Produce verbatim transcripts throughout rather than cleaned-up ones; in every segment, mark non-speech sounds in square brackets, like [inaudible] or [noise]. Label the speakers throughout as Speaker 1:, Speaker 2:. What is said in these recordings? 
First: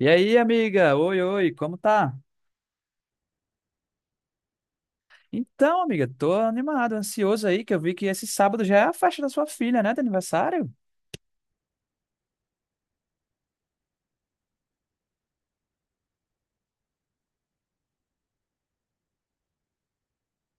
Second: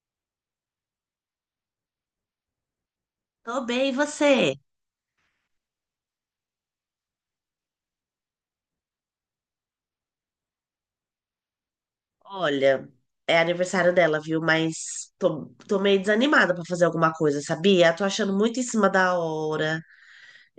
Speaker 1: E aí, amiga? Oi, oi, como tá?
Speaker 2: Tô bem, e você?
Speaker 1: Então, amiga, tô animado, ansioso aí, que eu vi que esse sábado já é a festa da sua filha, né, de aniversário?
Speaker 2: Olha, é aniversário dela, viu? Mas tô, tô meio desanimada pra fazer alguma coisa, sabia? Tô achando muito em cima da hora.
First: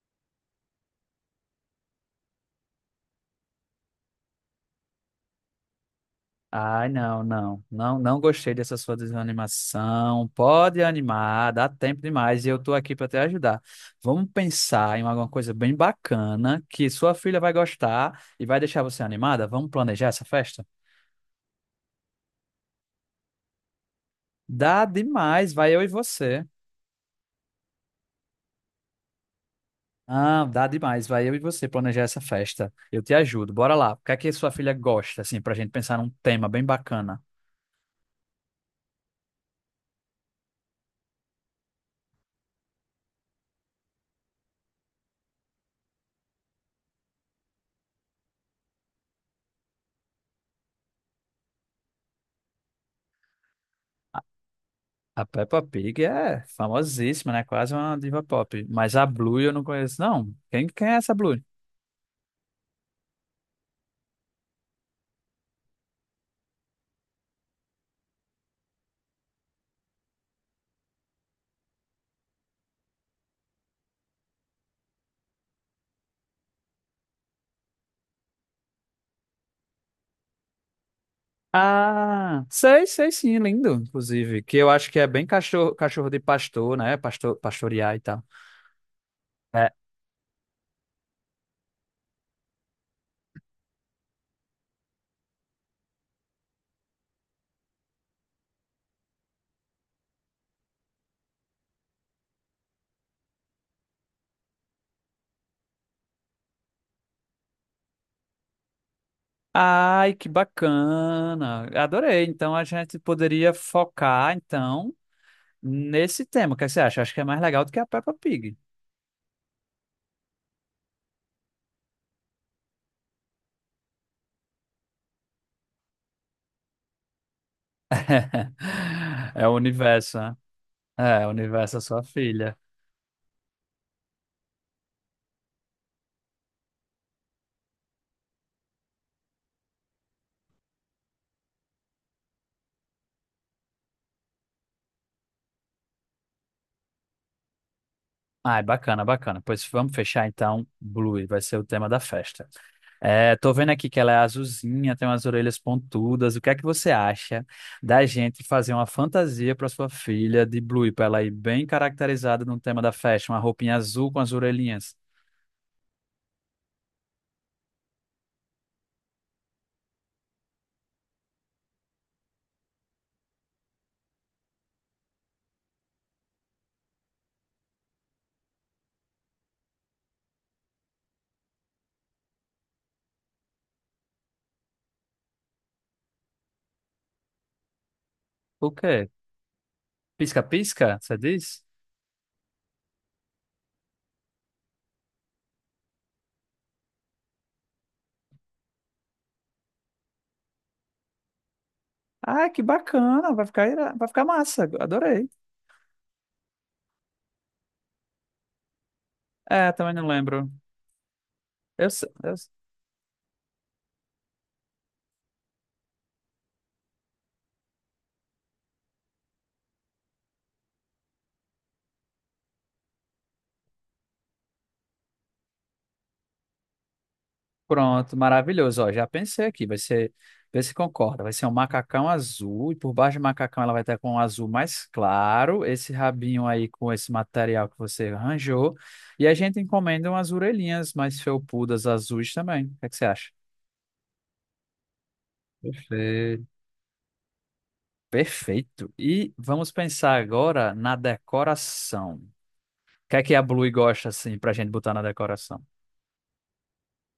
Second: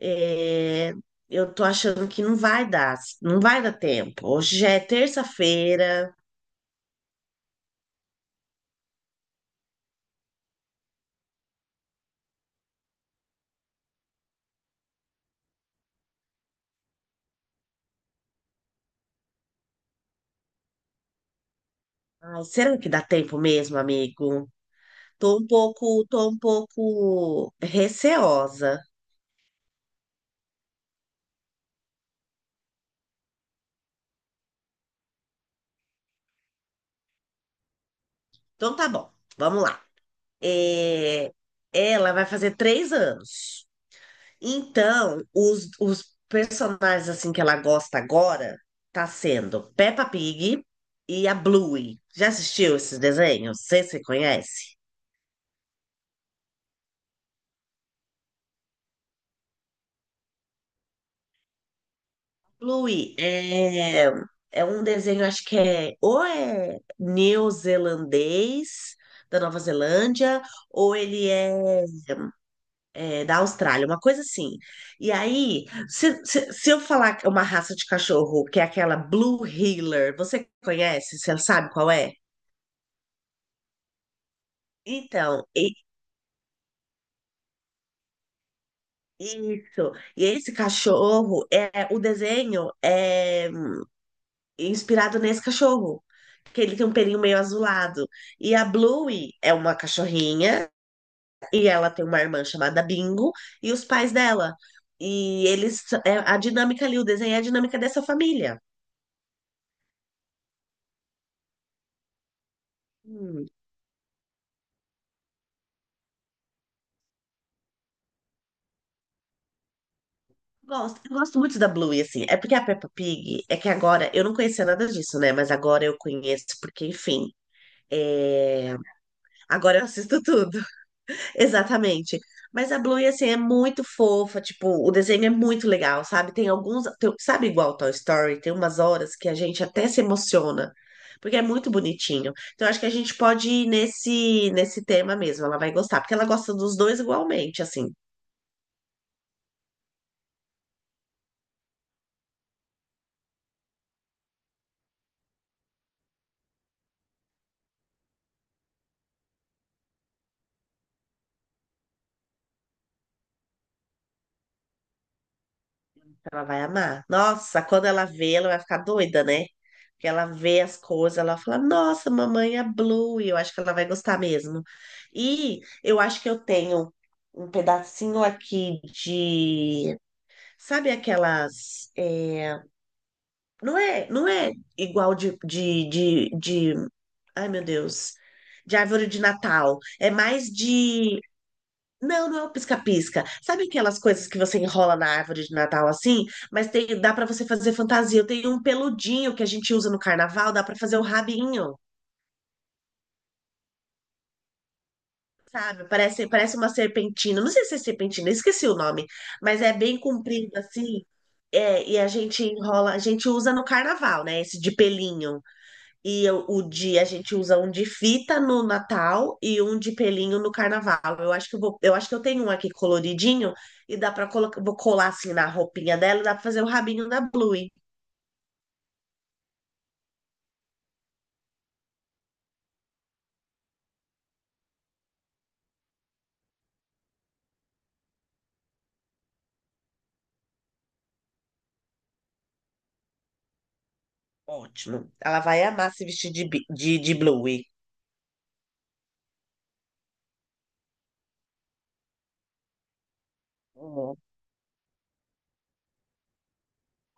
Speaker 2: É, Eu tô achando que não vai dar, não vai dar tempo. Hoje já é terça-feira.
Speaker 1: Ai, não, não, não, não gostei dessa sua desanimação. Pode animar, dá tempo demais e eu tô aqui pra te ajudar. Vamos pensar em alguma coisa bem bacana que sua filha vai gostar e vai deixar você animada? Vamos planejar essa festa?
Speaker 2: Ai, será que dá tempo mesmo, amigo?
Speaker 1: Dá
Speaker 2: Tô um
Speaker 1: demais, vai eu e
Speaker 2: pouco, tô um
Speaker 1: você.
Speaker 2: pouco receosa.
Speaker 1: Ah, dá demais. Vai eu e você planejar essa festa. Eu te ajudo. Bora lá. O que é que sua filha gosta, assim, pra gente pensar num tema bem bacana?
Speaker 2: Então tá bom, vamos lá. É, Ela vai fazer três anos. Então, os, os personagens assim que ela gosta agora tá sendo Peppa Pig e a Bluey. Já assistiu esses desenhos? Você se conhece?
Speaker 1: A Peppa Pig é famosíssima, né? Quase uma diva pop. Mas a Blue eu não conheço, não. Quem, quem é essa Blue?
Speaker 2: Bluey é, é um desenho, acho que é ou é neozelandês, da Nova Zelândia, ou ele é, é, da Austrália, uma coisa assim. E aí, se, se, se eu falar uma raça de cachorro que é aquela Blue Heeler, você conhece? Você sabe qual é?
Speaker 1: Ah, sei, sei sim, lindo, inclusive. Que eu acho que é bem
Speaker 2: Então, e-
Speaker 1: cachorro, cachorro de pastor, né? Pastor, pastorear e tal. É.
Speaker 2: isso. E esse cachorro, é o desenho é inspirado nesse cachorro, que ele tem um pelinho meio azulado. E a Bluey é uma cachorrinha, e ela tem uma irmã chamada Bingo, e os pais dela. E eles, é a dinâmica ali, o desenho é a dinâmica dessa família.
Speaker 1: Ai, que bacana. Adorei. Então a gente
Speaker 2: Hum,
Speaker 1: poderia focar, então, nesse tema. O que você acha? Acho que é mais legal do que a Peppa Pig.
Speaker 2: gosto, eu gosto muito da Bluey, assim. É porque a Peppa Pig, é que agora, eu não conhecia nada disso, né? Mas agora eu conheço, porque, enfim,
Speaker 1: [laughs]
Speaker 2: é,
Speaker 1: É o
Speaker 2: agora eu
Speaker 1: universo,
Speaker 2: assisto
Speaker 1: né?
Speaker 2: tudo.
Speaker 1: É, o universo é sua
Speaker 2: Exatamente.
Speaker 1: filha.
Speaker 2: Mas a Bluey, assim, é muito fofa, tipo, o desenho é muito legal, sabe? Tem alguns, tem- sabe, igual Toy Story, tem umas horas que a gente até se emociona, porque é muito bonitinho. Então, acho que a gente pode ir nesse, nesse tema mesmo, ela vai gostar, porque ela gosta dos dois igualmente, assim.
Speaker 1: Ah, é bacana, bacana. Pois vamos fechar então, Blue, vai ser o tema da festa. É, tô vendo aqui que ela é azulzinha, tem umas orelhas pontudas. O que é que você acha da gente fazer uma fantasia para sua filha de Blue, para ela ir bem caracterizada no tema da festa, uma roupinha azul com as orelhinhas?
Speaker 2: Ela vai amar. Nossa, quando ela vê, ela vai ficar doida, né? Porque ela vê as coisas, ela fala, nossa, mamãe é Blue, e eu acho que ela vai gostar mesmo. E eu acho que eu tenho um pedacinho aqui de. Sabe aquelas. é, Não é, não é igual de, de, de, de. Ai, meu Deus.
Speaker 1: O
Speaker 2: De árvore
Speaker 1: quê?
Speaker 2: de Natal. É mais
Speaker 1: Pisca-pisca, você
Speaker 2: de,
Speaker 1: diz?
Speaker 2: não, não é o pisca-pisca. Sabe aquelas coisas que você enrola na árvore de Natal assim? Mas tem, dá pra você fazer fantasia. Eu tenho um peludinho que a gente usa no carnaval, dá pra fazer o rabinho,
Speaker 1: Ah, que bacana, vai ficar, ira- vai ficar massa, adorei.
Speaker 2: sabe? Parece, parece uma serpentina. Não sei se é serpentina, esqueci o nome, mas
Speaker 1: É,
Speaker 2: é
Speaker 1: também
Speaker 2: bem
Speaker 1: não
Speaker 2: comprido
Speaker 1: lembro.
Speaker 2: assim. É,
Speaker 1: Eu,
Speaker 2: e
Speaker 1: se-
Speaker 2: a
Speaker 1: eu,
Speaker 2: gente enrola, a gente usa no carnaval, né? Esse de pelinho. E eu- o de A gente usa um de fita no Natal e um de pelinho no Carnaval. Eu acho que eu vou, eu acho que eu tenho um aqui coloridinho e dá para colocar, vou colar assim na roupinha dela, e dá para fazer o rabinho da Bluey.
Speaker 1: Pronto, maravilhoso. Ó, já pensei aqui, vai ser, vê se concorda. Vai ser um macacão azul, e por baixo do macacão ela vai estar com um azul mais claro, esse rabinho aí com esse material que você arranjou. E a gente encomenda umas orelhinhas mais felpudas azuis também. O que é que você acha?
Speaker 2: Ótimo. Ela vai amar se vestir
Speaker 1: Perfeito.
Speaker 2: de, bi- de, de Bluey.
Speaker 1: Perfeito. E vamos pensar agora na decoração. O que é que a Blue gosta assim pra gente botar na decoração?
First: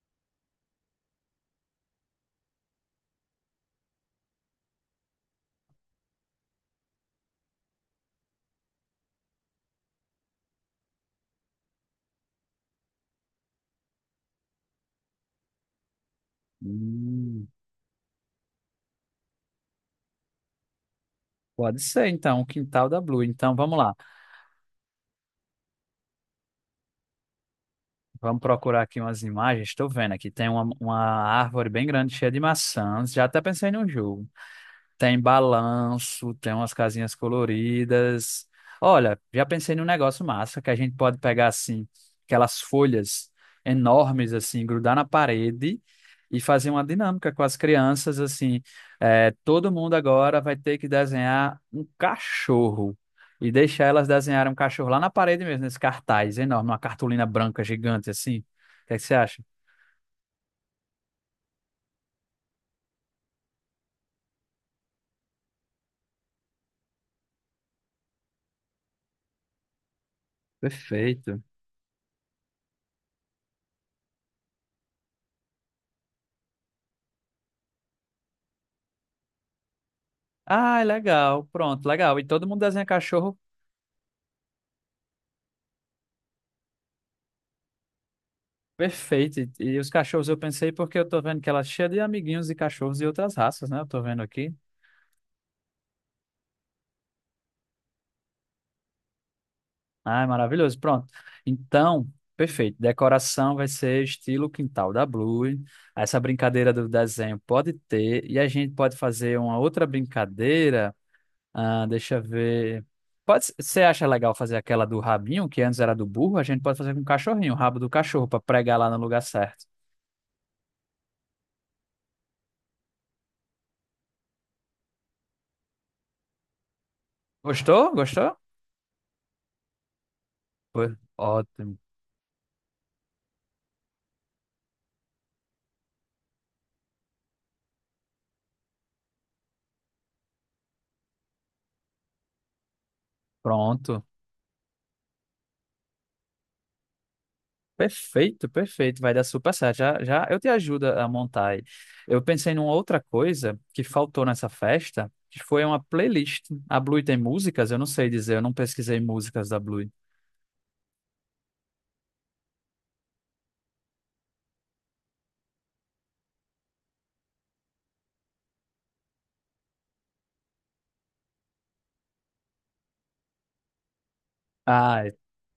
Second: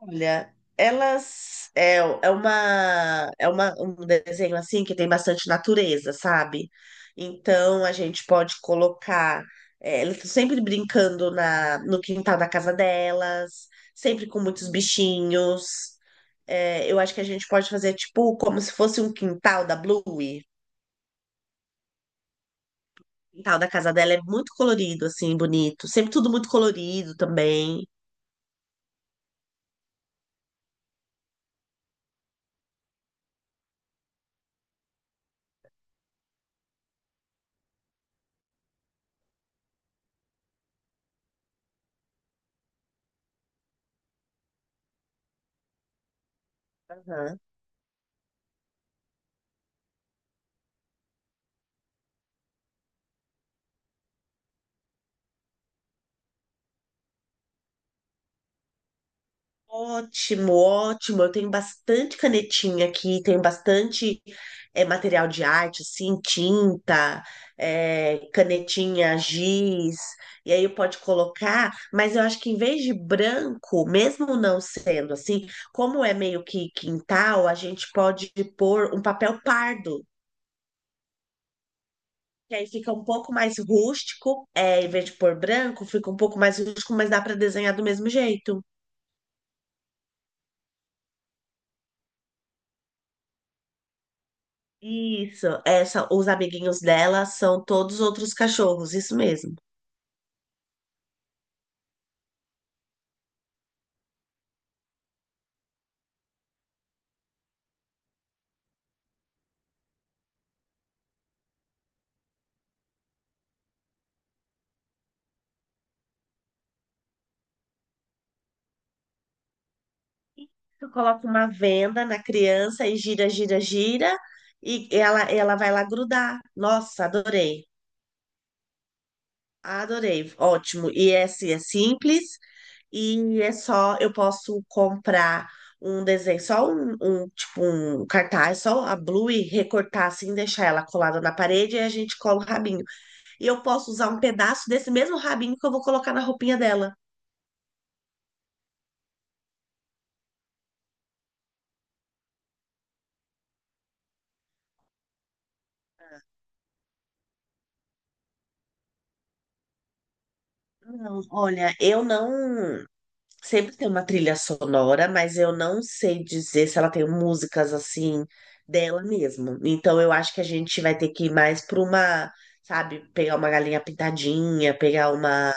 Speaker 2: Olha, elas é, é uma é uma, um desenho assim que tem bastante natureza, sabe? Então a gente pode colocar, é, elas estão sempre brincando na no quintal da casa delas, sempre com muitos bichinhos. É, eu acho que a gente
Speaker 1: Hum,
Speaker 2: pode fazer tipo como se fosse um quintal da Bluey.
Speaker 1: pode ser, então, o quintal da Blue.
Speaker 2: O
Speaker 1: Então
Speaker 2: quintal da
Speaker 1: vamos
Speaker 2: casa
Speaker 1: lá.
Speaker 2: dela é muito colorido, assim, bonito. Sempre tudo muito colorido também.
Speaker 1: Vamos procurar aqui umas imagens. Estou vendo aqui. Tem uma, uma árvore bem grande, cheia de maçãs. Já até pensei num jogo. Tem balanço, tem umas casinhas coloridas. Olha, já pensei num negócio massa que a gente pode pegar assim, aquelas folhas enormes assim, grudar na parede e fazer uma dinâmica
Speaker 2: Aham.
Speaker 1: com as crianças assim. É, todo mundo agora vai ter que desenhar um cachorro e deixar elas desenharem um cachorro lá na parede mesmo, nesse cartaz enorme, uma cartolina branca gigante assim. O que é que você acha?
Speaker 2: Ótimo, ótimo. Eu tenho bastante canetinha aqui, tenho bastante é, material de arte, assim, tinta, é, canetinha, giz, e aí pode
Speaker 1: Perfeito.
Speaker 2: colocar, mas eu acho que em vez de branco, mesmo não sendo assim, como é meio que quintal, a gente pode pôr um papel pardo.
Speaker 1: Ah, legal, pronto, legal. E todo
Speaker 2: Que
Speaker 1: mundo
Speaker 2: aí
Speaker 1: desenha
Speaker 2: fica um pouco
Speaker 1: cachorro.
Speaker 2: mais rústico, é, em vez de pôr branco, fica um pouco mais rústico, mas dá para desenhar do mesmo jeito.
Speaker 1: Perfeito. E e os cachorros eu pensei porque eu tô vendo que ela é cheia de amiguinhos de cachorros e outras raças, né? Eu tô vendo aqui.
Speaker 2: Isso, essa, os amiguinhos dela são todos outros cachorros, isso mesmo.
Speaker 1: Ah, é maravilhoso. Pronto. Então, perfeito. Decoração vai ser estilo quintal da Blue. Essa brincadeira do desenho pode ter. E a gente pode fazer uma outra brincadeira. Ah, deixa eu ver. Pode, você acha legal fazer aquela do rabinho, que antes era do burro? A gente pode fazer com o cachorrinho, o rabo do cachorro, para pregar lá no lugar certo.
Speaker 2: Tu coloca uma venda na criança e gira, gira, gira, e ela, ela vai lá grudar. Nossa, adorei,
Speaker 1: Gostou? Gostou?
Speaker 2: adorei, ótimo.
Speaker 1: Foi
Speaker 2: E esse é
Speaker 1: ótimo.
Speaker 2: simples, e é só, eu posso comprar um desenho, só um, um, tipo, um cartaz, só a Blue, e recortar assim, deixar ela colada na parede, e a gente cola o rabinho. E eu posso
Speaker 1: Pronto.
Speaker 2: usar um pedaço desse mesmo rabinho que eu vou colocar na roupinha dela.
Speaker 1: Perfeito, perfeito, vai dar super certo. Já, já eu te ajudo a montar aí. Eu pensei numa outra coisa que faltou nessa festa, que foi uma playlist. A Blue tem músicas? Eu não sei dizer, eu não pesquisei músicas da Blue.
Speaker 2: Não, olha, eu não. Sempre tem uma trilha sonora, mas eu não sei dizer se ela tem músicas assim dela mesmo. Então eu acho que a gente vai ter que ir mais para uma, sabe, pegar uma galinha pintadinha,
Speaker 1: Ah,
Speaker 2: pegar
Speaker 1: é.
Speaker 2: uma,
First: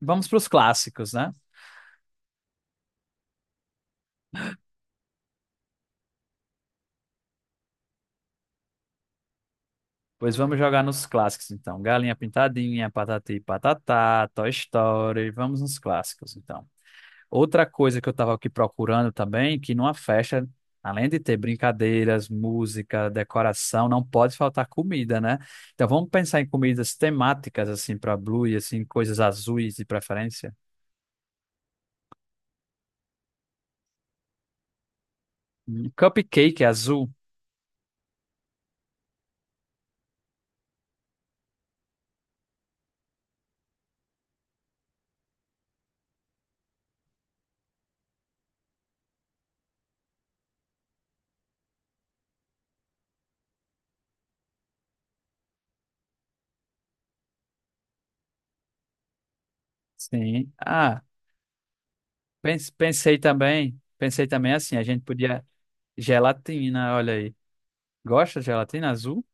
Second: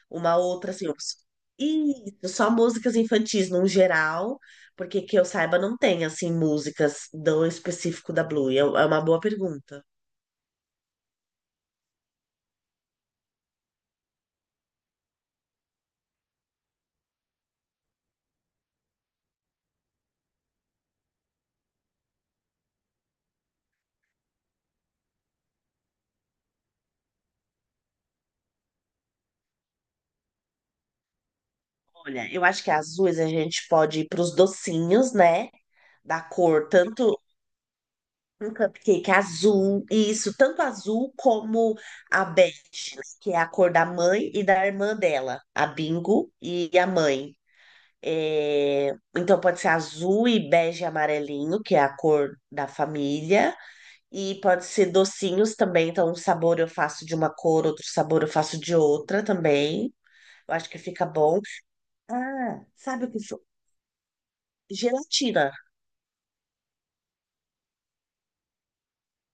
Speaker 1: Vamos para
Speaker 2: uma
Speaker 1: os
Speaker 2: outra assim.
Speaker 1: clássicos, né?
Speaker 2: Isso, só músicas infantis no geral, porque, que eu saiba, não tem assim músicas do específico da Blue. É, é uma boa pergunta.
Speaker 1: Pois vamos jogar nos clássicos, então. Galinha Pintadinha, Patati e Patatá, Toy Story, vamos nos clássicos, então. Outra coisa que eu estava aqui procurando também, que numa festa, além de ter brincadeiras, música, decoração, não pode faltar comida, né? Então vamos pensar em comidas temáticas assim para Blue e assim coisas azuis de preferência.
Speaker 2: Olha, eu acho que azuis a gente pode ir para os docinhos, né?
Speaker 1: Hum,
Speaker 2: Da
Speaker 1: Cupcake
Speaker 2: cor,
Speaker 1: azul.
Speaker 2: tanto um cupcake azul, isso, tanto azul como a bege, né, que é a cor da mãe e da irmã dela, a Bingo e a mãe. É, então pode ser azul e bege e amarelinho, que é a cor da família, e pode ser docinhos também, então um sabor eu faço de uma cor, outro sabor eu faço de outra também.
Speaker 1: Sim.
Speaker 2: Eu acho que
Speaker 1: Ah,
Speaker 2: fica bom. Ah,
Speaker 1: pens-
Speaker 2: sabe o
Speaker 1: pensei
Speaker 2: que foi?
Speaker 1: também, pensei também assim, a gente podia
Speaker 2: Gelatina.
Speaker 1: gelatina, olha aí. Gosta de gelatina azul?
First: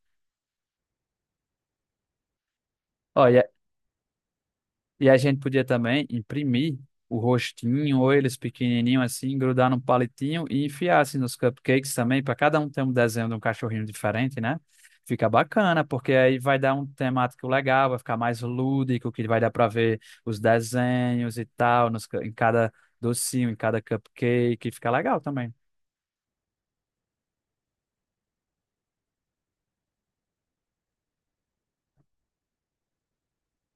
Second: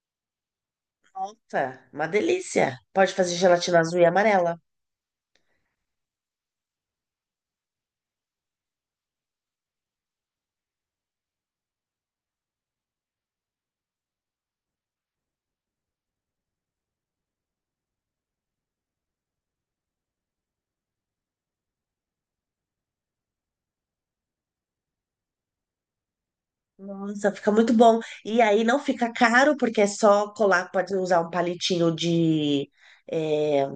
Speaker 2: Nossa, uma delícia. Pode fazer
Speaker 1: Olha,
Speaker 2: gelatina azul e amarela.
Speaker 1: e a gente podia também imprimir o rostinho ou eles pequenininho assim, grudar num palitinho e enfiar assim nos cupcakes também, para cada um ter um desenho de um cachorrinho diferente, né? Fica bacana, porque aí vai dar um temático legal, vai ficar mais lúdico, que vai dar para ver os desenhos e tal, nos, cu- em cada docinho, em cada cupcake, fica legal também.
Speaker 2: Nossa, fica muito bom. E aí não fica caro, porque é só colar, pode usar um palitinho de, é,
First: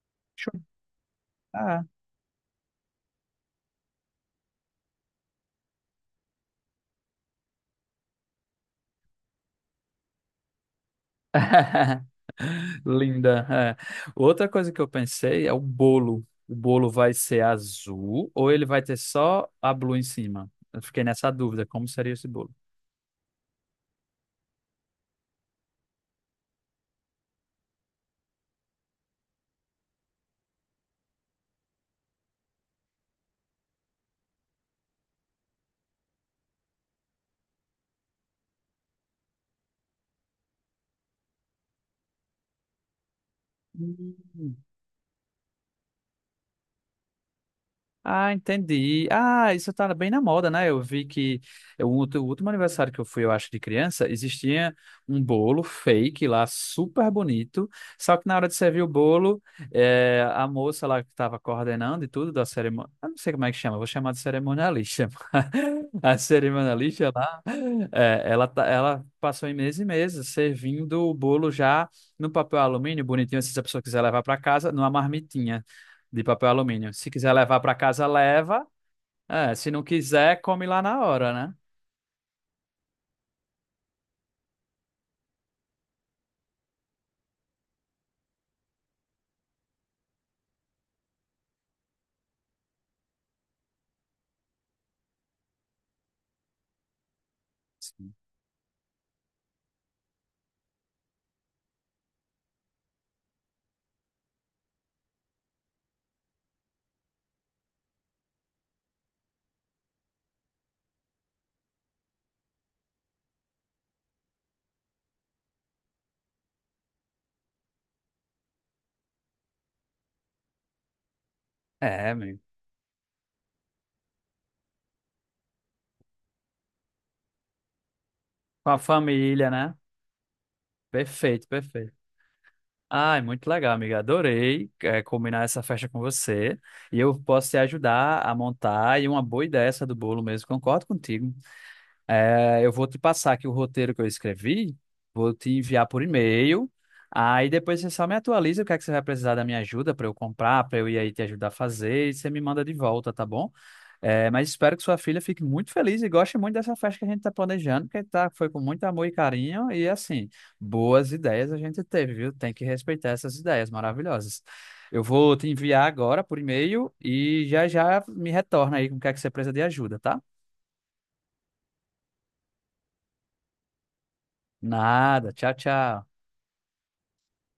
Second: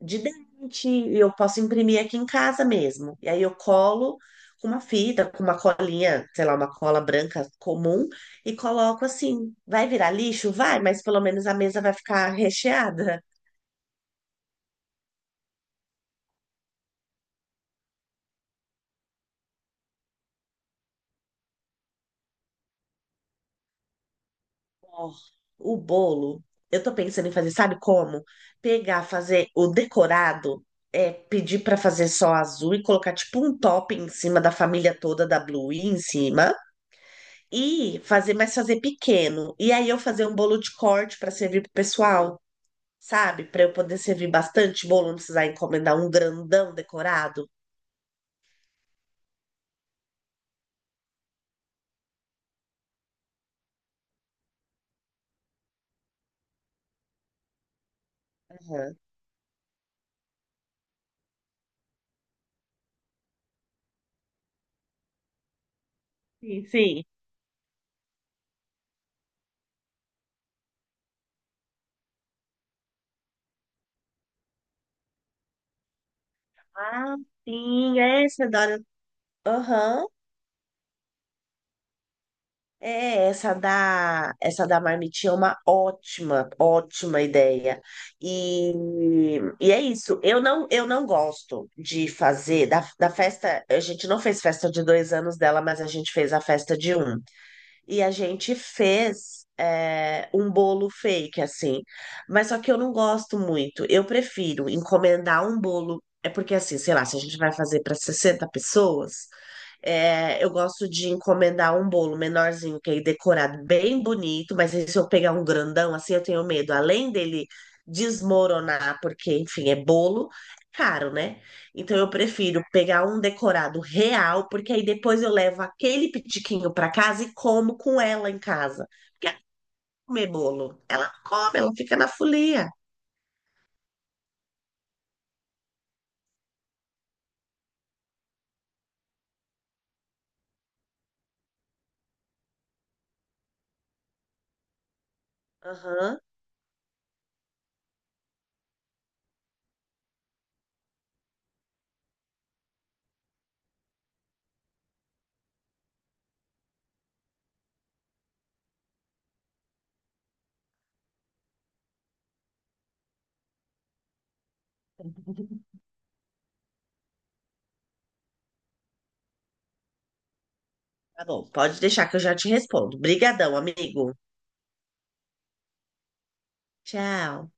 Speaker 2: de
Speaker 1: Show.
Speaker 2: dente, e eu posso
Speaker 1: Ah,
Speaker 2: imprimir aqui em casa mesmo. E aí eu colo com uma fita, com uma colinha, sei lá, uma cola branca comum, e coloco assim. Vai virar lixo? Vai, mas pelo menos a mesa vai
Speaker 1: [laughs]
Speaker 2: ficar recheada.
Speaker 1: Linda. É. Outra coisa que eu pensei é o bolo. O bolo vai ser azul ou ele vai ter só a Blue em cima? Eu fiquei nessa dúvida, como seria esse bolo?
Speaker 2: Ó, o bolo, eu tô pensando em fazer, sabe como? Pegar, fazer o decorado, é, pedir pra fazer só azul e colocar tipo um top em cima da família toda da Blue em cima e fazer, mas fazer pequeno. E aí eu fazer um bolo de corte pra servir pro pessoal, sabe? Pra eu poder servir
Speaker 1: Hum.
Speaker 2: bastante bolo, não precisar encomendar um grandão decorado.
Speaker 1: Ah, entendi. Ah, isso tá bem na moda, né? Eu vi que eu- o outro- o último aniversário que eu fui, eu acho, de criança, existia um bolo fake lá, super bonito. Só que na hora de servir o
Speaker 2: Aham.
Speaker 1: bolo, eh, a moça lá que estava coordenando e tudo da cerimônia, eu não sei como é que chama, eu vou chamar de cerimonialista. [laughs] A
Speaker 2: Sim, sim.
Speaker 1: cerimonialista lá, eh, ela, tá- ela passou em meses e meses servindo o bolo já no papel alumínio, bonitinho, assim, se a pessoa quiser levar para casa, numa marmitinha de papel alumínio. Se
Speaker 2: Ah,
Speaker 1: quiser levar para
Speaker 2: sim,
Speaker 1: casa,
Speaker 2: é,
Speaker 1: leva.
Speaker 2: Fedora.
Speaker 1: É, se não
Speaker 2: Aham.
Speaker 1: quiser, come lá na hora, né?
Speaker 2: É, essa da, essa da marmitinha é uma ótima, ótima ideia. E, e é isso. Eu não, eu não gosto de fazer da, da festa. A gente não fez festa de dois anos dela, mas a gente fez a festa de um. E a
Speaker 1: Sim.
Speaker 2: gente fez, é, um bolo fake, assim. Mas só que eu não gosto muito. Eu prefiro encomendar um bolo. É porque, assim, sei lá, se a gente vai fazer para sessenta pessoas, é, eu gosto de encomendar um bolo menorzinho, que aí decorado bem bonito. Mas aí se eu pegar um grandão, assim, eu tenho medo, além dele desmoronar, porque, enfim, é bolo, é caro, né? Então eu
Speaker 1: É, amigo.
Speaker 2: prefiro pegar um decorado real, porque aí depois eu levo aquele pitiquinho para casa e como com ela em
Speaker 1: Com a
Speaker 2: casa. Porque ela
Speaker 1: família,
Speaker 2: não
Speaker 1: né?
Speaker 2: come bolo, ela não
Speaker 1: Perfeito,
Speaker 2: come, ela
Speaker 1: perfeito.
Speaker 2: fica na folia.
Speaker 1: Ai, muito legal, amiga. Adorei, é, combinar essa festa com você. E eu posso te ajudar a montar. E uma boa ideia essa do bolo mesmo, concordo contigo. É, eu vou te passar aqui o roteiro que eu escrevi, vou te enviar por
Speaker 2: Aham.
Speaker 1: e-mail. Aí depois você só me atualiza o que é que você vai precisar da minha ajuda para eu comprar, para eu ir aí te ajudar a fazer. E você me manda de volta, tá bom? É, mas espero que sua filha fique muito feliz e goste muito dessa festa que a gente está planejando, porque tá, foi com muito amor e carinho. E assim, boas ideias a gente teve, viu? Tem que respeitar essas ideias maravilhosas. Eu vou te enviar agora por e-mail e já já me retorna aí com o que é que você precisa de ajuda, tá?
Speaker 2: Tá bom, pode deixar que eu já te respondo. Brigadão, amigo.
Speaker 1: Nada. Tchau, tchau.
Speaker 2: Tchau.